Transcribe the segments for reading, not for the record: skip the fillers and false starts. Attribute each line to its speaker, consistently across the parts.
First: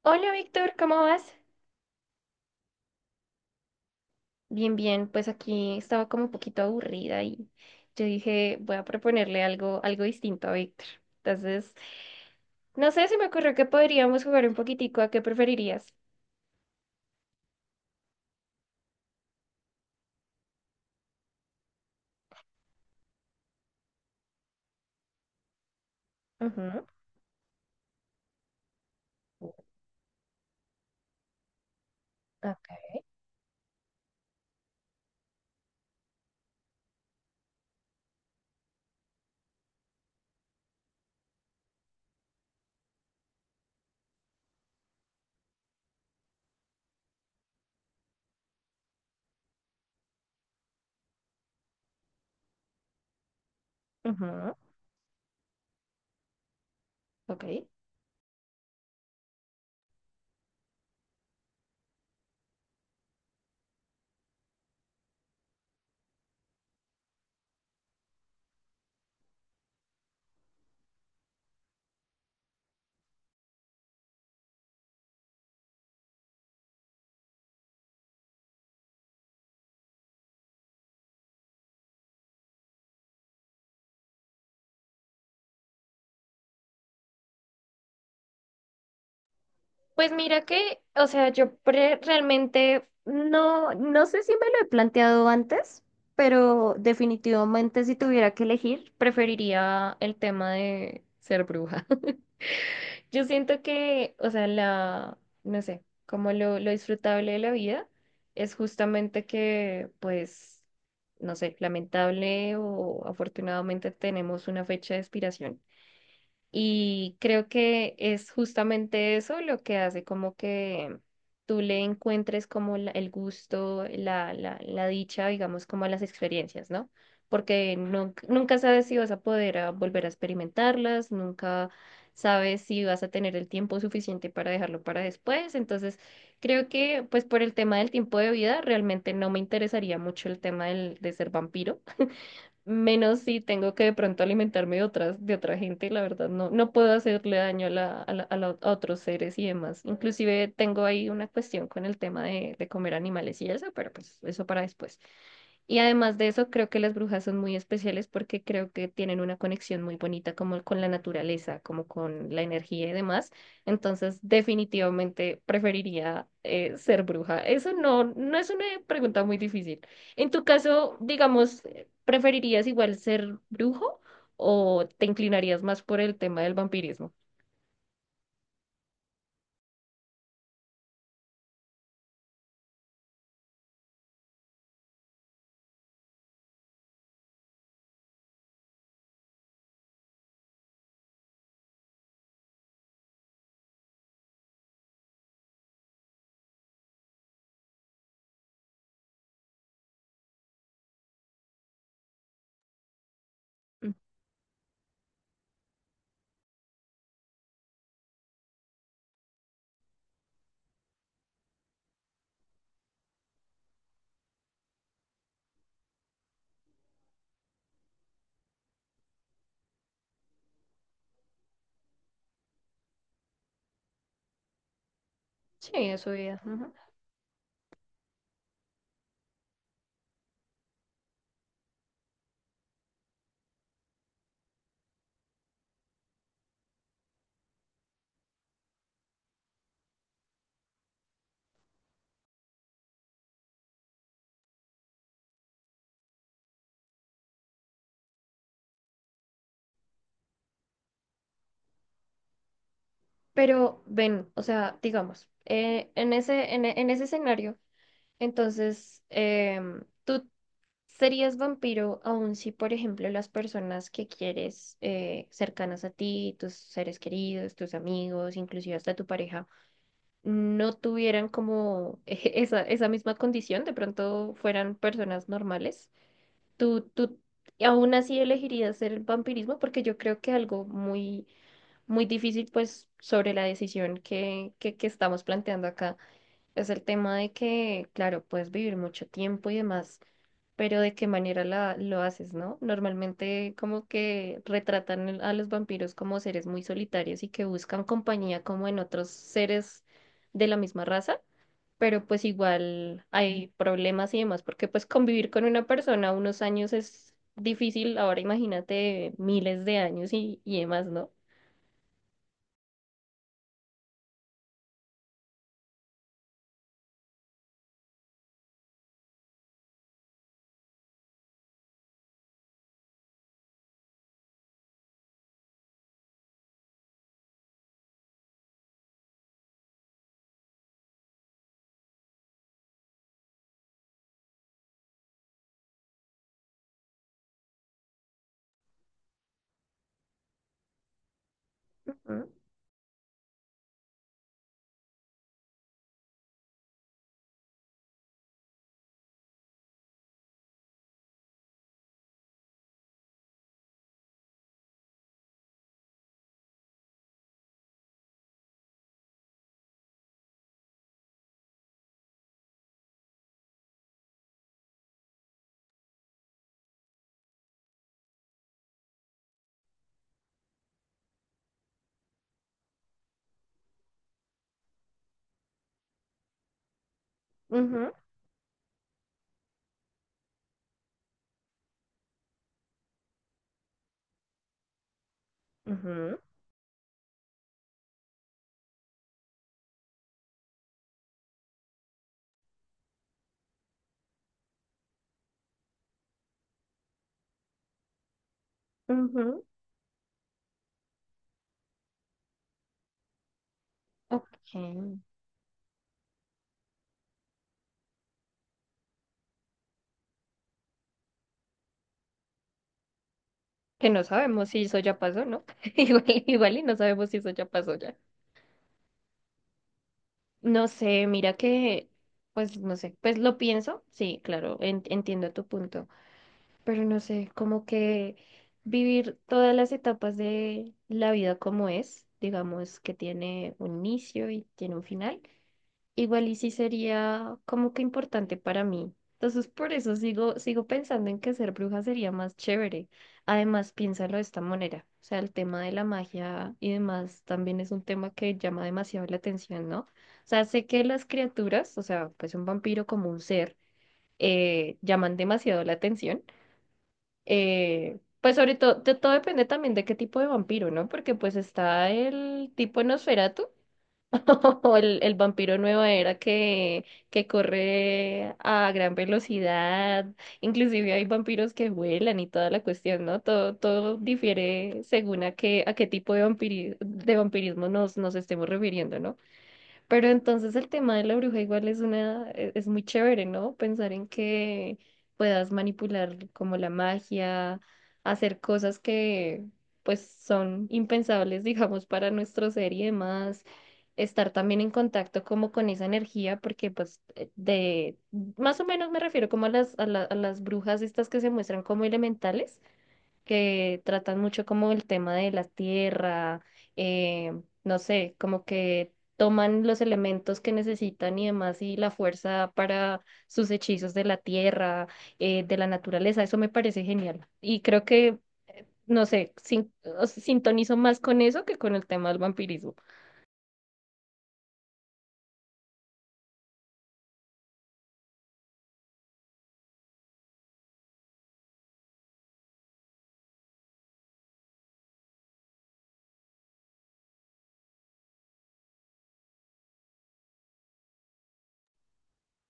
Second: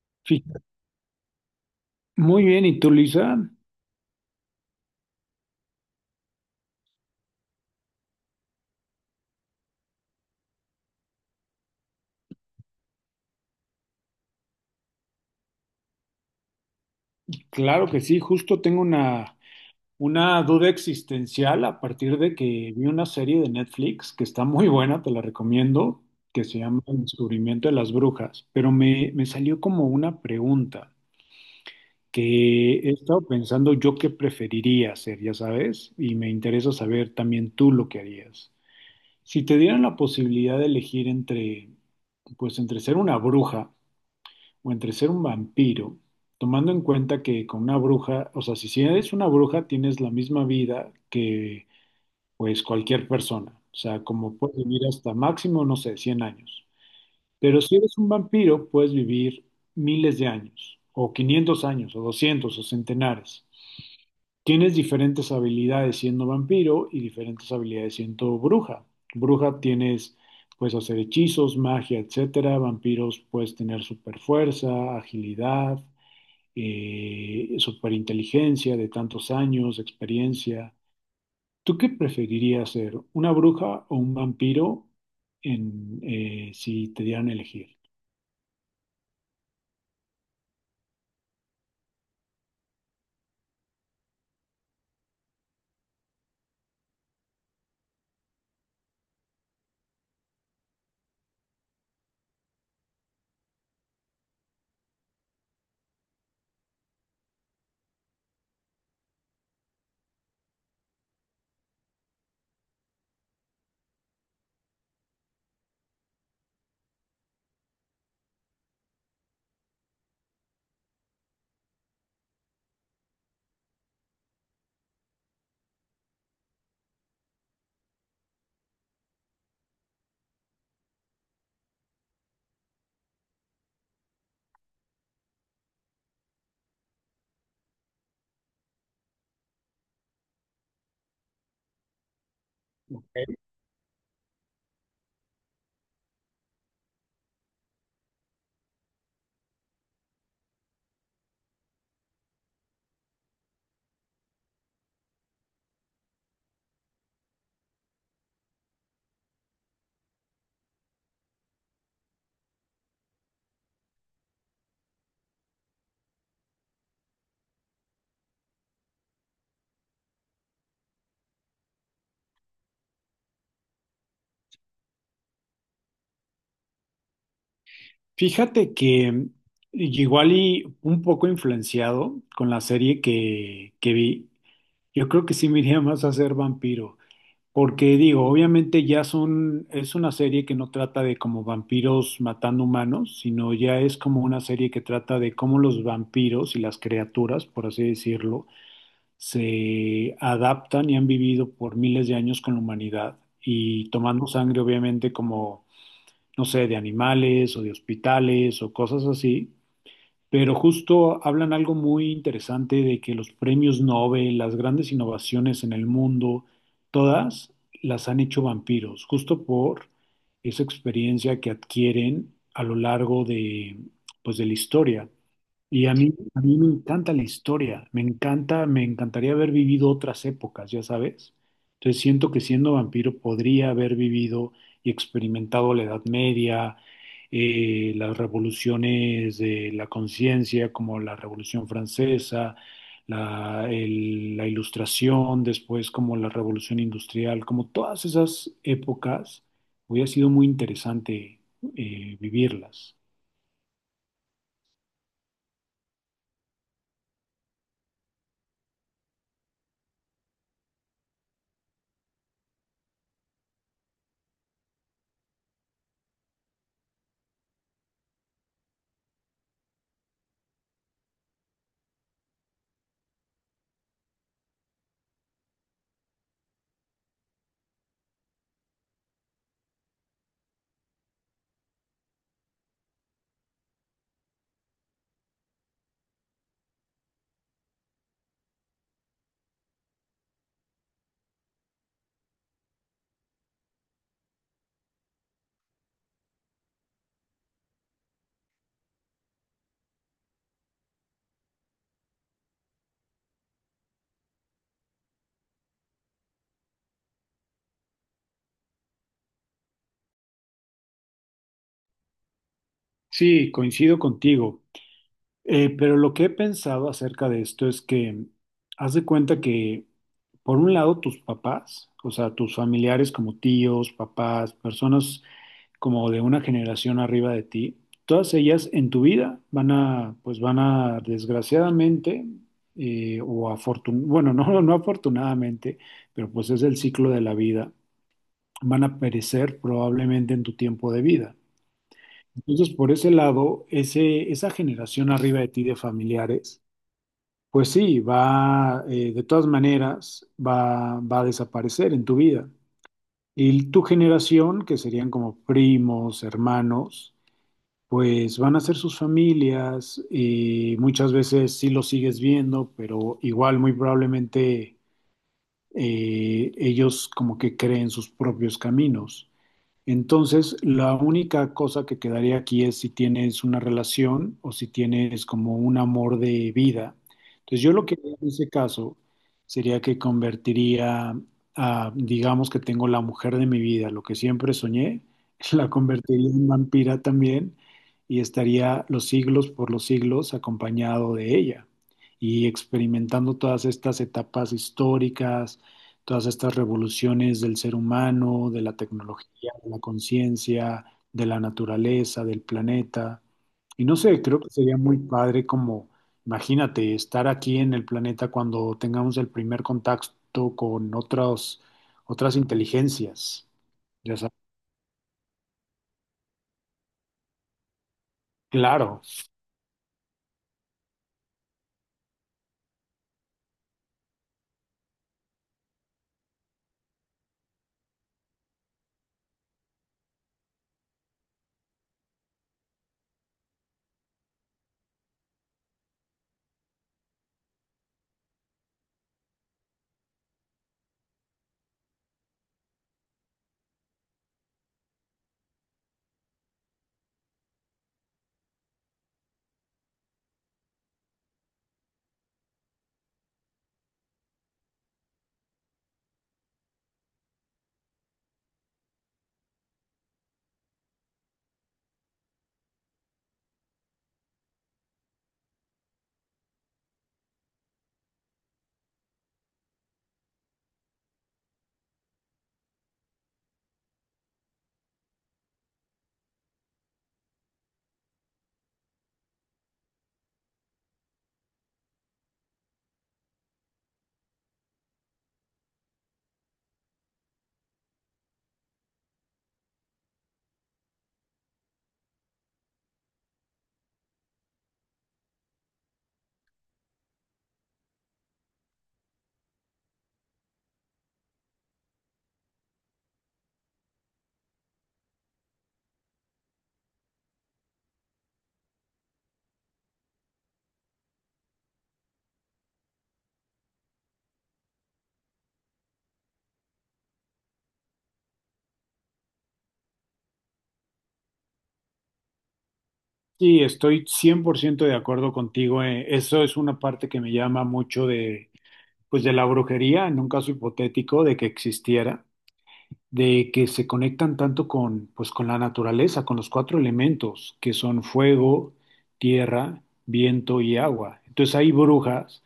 Speaker 1: Hola
Speaker 2: Sí.
Speaker 1: Víctor, ¿cómo vas?
Speaker 2: Muy bien, ¿y tú, Lisa?
Speaker 1: Bien, bien, pues aquí estaba como un poquito aburrida y yo dije, voy a proponerle algo, distinto a Víctor. Entonces, no sé, se me ocurrió que podríamos jugar un poquitico a qué preferirías.
Speaker 2: Claro que sí, justo tengo una duda existencial a partir de que vi una serie de Netflix que está muy buena, te la recomiendo, que se llama
Speaker 1: Ujú.
Speaker 2: El descubrimiento de las brujas, pero me salió como una pregunta que he
Speaker 1: Okay.
Speaker 2: estado pensando yo qué preferiría hacer, ya sabes, y me interesa saber también tú lo que harías. Si te dieran la posibilidad de elegir entre, pues entre ser una bruja, o entre ser un vampiro, tomando en cuenta que con una bruja, o sea, si eres una bruja, tienes la misma vida que pues cualquier persona. O sea, como
Speaker 1: Ujú,
Speaker 2: puedes vivir hasta máximo, no sé, 100 años.
Speaker 1: ok.
Speaker 2: Pero si eres un vampiro, puedes vivir miles de años, o 500 años, o 200 o centenares. Tienes diferentes habilidades siendo vampiro y diferentes habilidades siendo bruja. Bruja tienes, puedes hacer hechizos, magia, etcétera. Vampiros puedes tener super fuerza, agilidad, superinteligencia de tantos años, experiencia. ¿Tú qué preferirías ser, una bruja o un vampiro si te dieran a elegir?
Speaker 1: Pues mira que, o sea, realmente no sé si me lo he planteado antes, pero definitivamente si tuviera que elegir, preferiría el tema de ser bruja. Yo siento que, o sea, no sé, lo disfrutable de la vida es justamente que, pues, no sé, lamentable o afortunadamente tenemos una fecha de expiración. Y creo que es justamente eso lo que hace como que tú le encuentres como el gusto, la dicha, digamos, como a las experiencias, ¿no? Porque nunca sabes si vas a poder volver a experimentarlas, nunca sabes si vas a tener el tiempo suficiente para dejarlo para después. Entonces, creo que pues por el tema del tiempo de vida, realmente no me interesaría mucho el tema de ser vampiro menos si tengo que de pronto alimentarme de otra gente, la verdad, no, no puedo hacerle daño a a otros seres y demás. Inclusive tengo ahí una cuestión con el tema de comer animales y eso, pero pues eso para después. Y además de eso, creo que las brujas son muy especiales porque creo que tienen una conexión muy bonita como con la naturaleza, como con la energía y demás. Entonces, definitivamente preferiría ser bruja. Eso no, no es una pregunta muy difícil. En tu caso, digamos, ¿preferirías igual ser brujo o te inclinarías más por el tema del vampirismo?
Speaker 2: Fíjate que igual y un poco influenciado con la serie que vi, yo creo que sí me iría más a ser vampiro. Porque digo, obviamente ya son, es una serie que no trata de como vampiros matando humanos, sino ya es como una serie que trata de cómo los vampiros y las criaturas, por así decirlo, se adaptan y han vivido por miles de años con la humanidad y
Speaker 1: Mm.
Speaker 2: tomando sangre obviamente como, no sé, de animales o de hospitales o cosas así, pero justo hablan algo muy interesante de que los premios Nobel, las grandes innovaciones en el mundo, todas las han hecho vampiros, justo por esa experiencia que adquieren a lo largo de, pues, de la historia.
Speaker 1: Sí,
Speaker 2: Y
Speaker 1: eso vida.
Speaker 2: a mí me
Speaker 1: Ujú.
Speaker 2: encanta la historia, me encanta, me encantaría haber vivido otras épocas, ya sabes. Entonces siento que siendo vampiro podría haber vivido y experimentado la Edad Media, las revoluciones de la conciencia, como la Revolución Francesa, la Ilustración, después como la Revolución Industrial, como todas esas épocas, hubiera sido muy interesante vivirlas.
Speaker 1: Pero ven, o sea, digamos, en ese, en ese escenario, entonces, tú serías vampiro aun si, por ejemplo, las personas que quieres cercanas a ti, tus seres queridos, tus amigos, inclusive hasta tu pareja, no tuvieran como esa misma condición, de pronto fueran personas normales. Tú aún así elegirías hacer el vampirismo porque yo creo que algo muy, muy difícil, pues, sobre la decisión que estamos planteando acá es el tema de que, claro, puedes vivir mucho tiempo y demás, pero de qué manera lo haces, ¿no? Normalmente como que retratan a los vampiros como seres muy solitarios y que buscan compañía como en otros seres de la misma raza, pero pues igual hay problemas y demás, porque pues convivir con una persona unos años es difícil, ahora imagínate miles de años y demás, ¿no?
Speaker 2: Sí, coincido contigo. Pero lo que he pensado acerca de esto es que haz de cuenta que, por un lado, tus papás, o sea, tus familiares como tíos, papás, personas como de una generación arriba de ti, todas ellas en tu vida van a, desgraciadamente, o afortun bueno, no, no afortunadamente, pero pues es el ciclo de la vida, van a perecer probablemente en tu tiempo de vida.
Speaker 1: Ujú,
Speaker 2: Entonces, por ese lado, esa generación arriba de ti de familiares, pues sí, de todas maneras, va a desaparecer en tu vida. Y tu generación, que serían como primos, hermanos, pues van a ser sus familias y muchas veces sí los sigues viendo, pero igual muy probablemente ellos como que creen sus propios caminos. Entonces, la única cosa que quedaría aquí es si tienes una relación o si tienes como un amor de vida. Entonces, yo lo que haría en ese caso sería que convertiría digamos que tengo la mujer de mi vida, lo que siempre soñé, la
Speaker 1: ujú,
Speaker 2: convertiría en vampira también y estaría los siglos por los siglos acompañado de ella y experimentando todas estas etapas históricas, todas estas revoluciones del ser humano, de la
Speaker 1: ujú, ujú,
Speaker 2: tecnología, de la conciencia, de la naturaleza, del planeta. Y no sé, creo que sería
Speaker 1: ok.
Speaker 2: muy padre como, imagínate, estar aquí en el planeta cuando tengamos el primer contacto con otras inteligencias.
Speaker 1: Que no
Speaker 2: Ya sabes.
Speaker 1: sabemos si eso ya pasó, ¿no? Igual, igual y no sabemos si eso ya pasó ya.
Speaker 2: Claro,
Speaker 1: No sé, mira que, pues no sé, pues lo pienso, sí, claro, entiendo tu punto. Pero no sé, como que vivir todas las etapas de la vida como es, digamos que tiene un inicio y tiene un final, igual y sí sería como que importante para mí. Entonces por eso sigo, sigo pensando en que ser bruja sería más chévere. Además, piénsalo de esta manera. O sea, el tema de la magia y demás también es un tema que llama demasiado la atención, ¿no? O sea, sé que las criaturas, o sea, pues un vampiro como un ser, llaman demasiado la atención, pues sobre todo, todo depende también de qué tipo de vampiro, ¿no? Porque pues está el tipo Nosferatu o el vampiro nueva era que corre a gran velocidad, inclusive hay vampiros que vuelan y toda la cuestión, ¿no? Todo, todo difiere según a qué tipo de vampirismo nos estemos refiriendo, ¿no? Pero entonces el tema de la bruja igual es una, es muy chévere, ¿no? Pensar en que puedas manipular como la magia, hacer cosas que pues son impensables, digamos, para nuestro ser y demás, estar también en contacto como con esa energía, porque pues más o menos me refiero como a a las brujas estas que se muestran como elementales que tratan mucho como el tema de la tierra, eh, no sé, como que toman los elementos que necesitan y demás y la fuerza para sus hechizos de la tierra, de la naturaleza, eso me parece genial. Y creo que, no sé, o sea, sintonizo más con eso que con el tema del vampirismo.
Speaker 2: sí, estoy 100% de acuerdo contigo. Eso es una parte que me llama mucho pues de la brujería, en un caso hipotético de que existiera, de que se conectan tanto pues, con la naturaleza, con los cuatro elementos, que son fuego, tierra, viento y agua. Entonces hay brujas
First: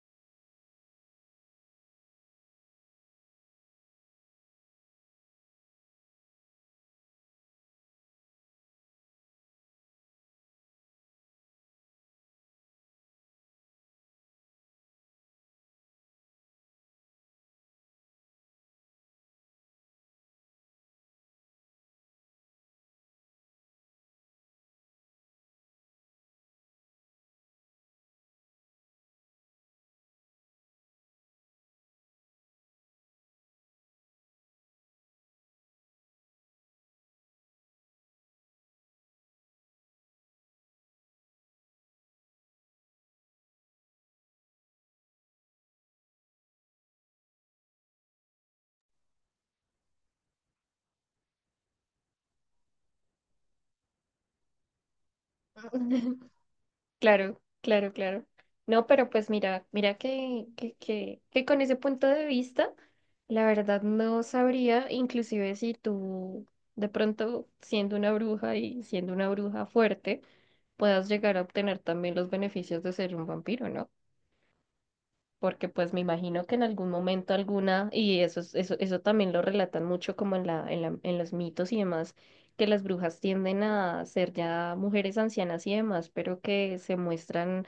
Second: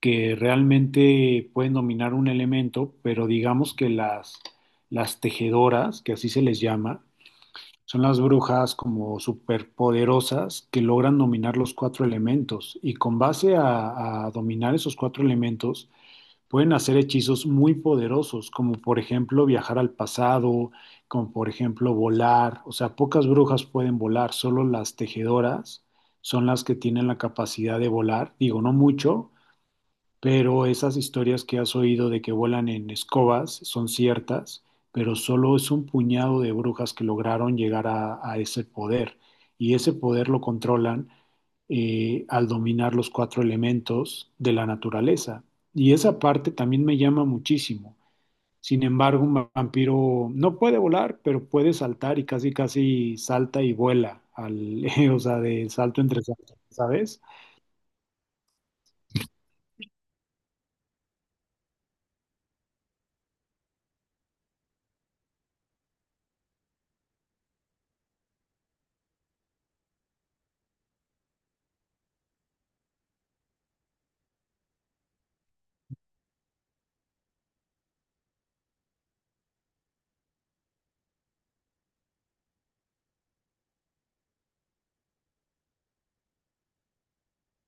Speaker 2: que realmente pueden dominar un elemento, pero digamos que las tejedoras, que así se les llama, son las brujas como superpoderosas que logran dominar los cuatro elementos. Y con base a dominar esos cuatro elementos, pueden hacer hechizos muy poderosos, como por ejemplo viajar al pasado, como por ejemplo volar. O sea, pocas brujas pueden volar, solo las tejedoras son las que tienen la capacidad de volar. Digo, no mucho, pero esas historias que has oído de que vuelan en escobas son ciertas, pero solo es un puñado de brujas que lograron llegar a ese poder y ese poder lo controlan, al dominar los cuatro elementos de la naturaleza. Y esa parte también me llama muchísimo. Sin embargo, un vampiro no puede volar, pero puede saltar y casi casi salta y vuela, al, o sea, de salto entre salto, ¿sabes?
Speaker 1: Claro, claro, claro. No, pero pues mira, mira que con ese punto de vista, la verdad no sabría, inclusive si tú de pronto siendo una bruja y siendo una bruja fuerte, puedas llegar a obtener también los beneficios de ser un vampiro, ¿no? Porque pues me imagino que en algún momento alguna, y eso, eso también lo relatan mucho como en los mitos y demás, que las brujas tienden a ser ya mujeres ancianas y demás, pero que se muestran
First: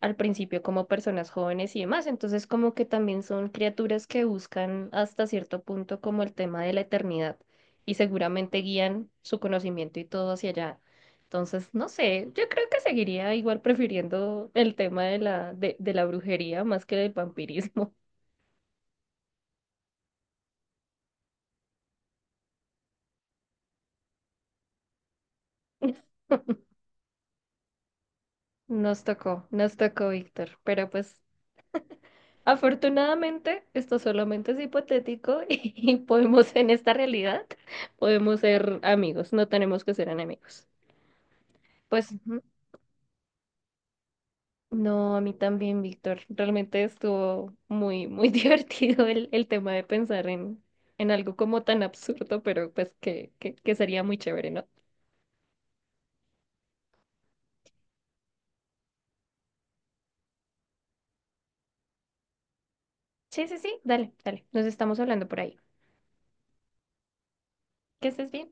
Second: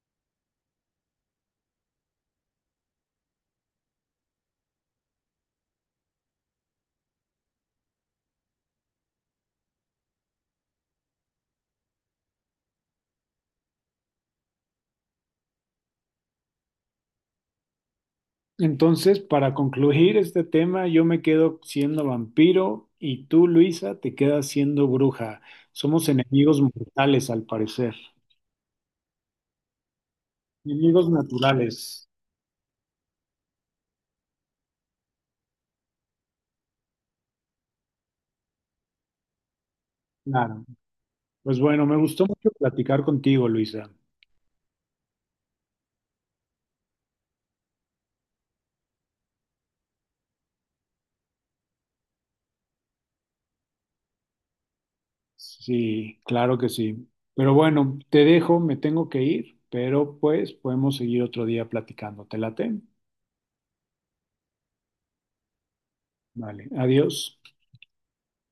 Speaker 1: al principio como personas jóvenes y demás. Entonces, como que también son criaturas que buscan hasta cierto punto como el tema de la eternidad y seguramente guían su conocimiento y todo hacia allá. Entonces, no sé, yo creo que seguiría igual prefiriendo el tema de la brujería más que del vampirismo.
Speaker 2: Entonces, para concluir este tema, yo me quedo siendo vampiro y tú, Luisa, te quedas siendo bruja. Somos enemigos mortales, al parecer.
Speaker 1: Nos tocó, Víctor, pero
Speaker 2: Enemigos
Speaker 1: pues
Speaker 2: naturales,
Speaker 1: afortunadamente esto solamente es hipotético y podemos en esta realidad, podemos ser amigos, no tenemos que ser enemigos.
Speaker 2: claro. Pues bueno, me
Speaker 1: Pues
Speaker 2: gustó
Speaker 1: ujú.
Speaker 2: mucho platicar contigo, Luisa.
Speaker 1: No, a mí también, Víctor. Realmente estuvo muy, muy divertido el tema de pensar en algo como tan absurdo, pero pues que sería muy chévere, ¿no?
Speaker 2: Sí, claro que sí. Pero bueno, te dejo, me tengo que ir, pero pues podemos seguir otro día platicando. ¿Te late?
Speaker 1: Sí, sí, sí, dale, dale. Nos estamos hablando por ahí.
Speaker 2: Vale, adiós.
Speaker 1: Que estés bien.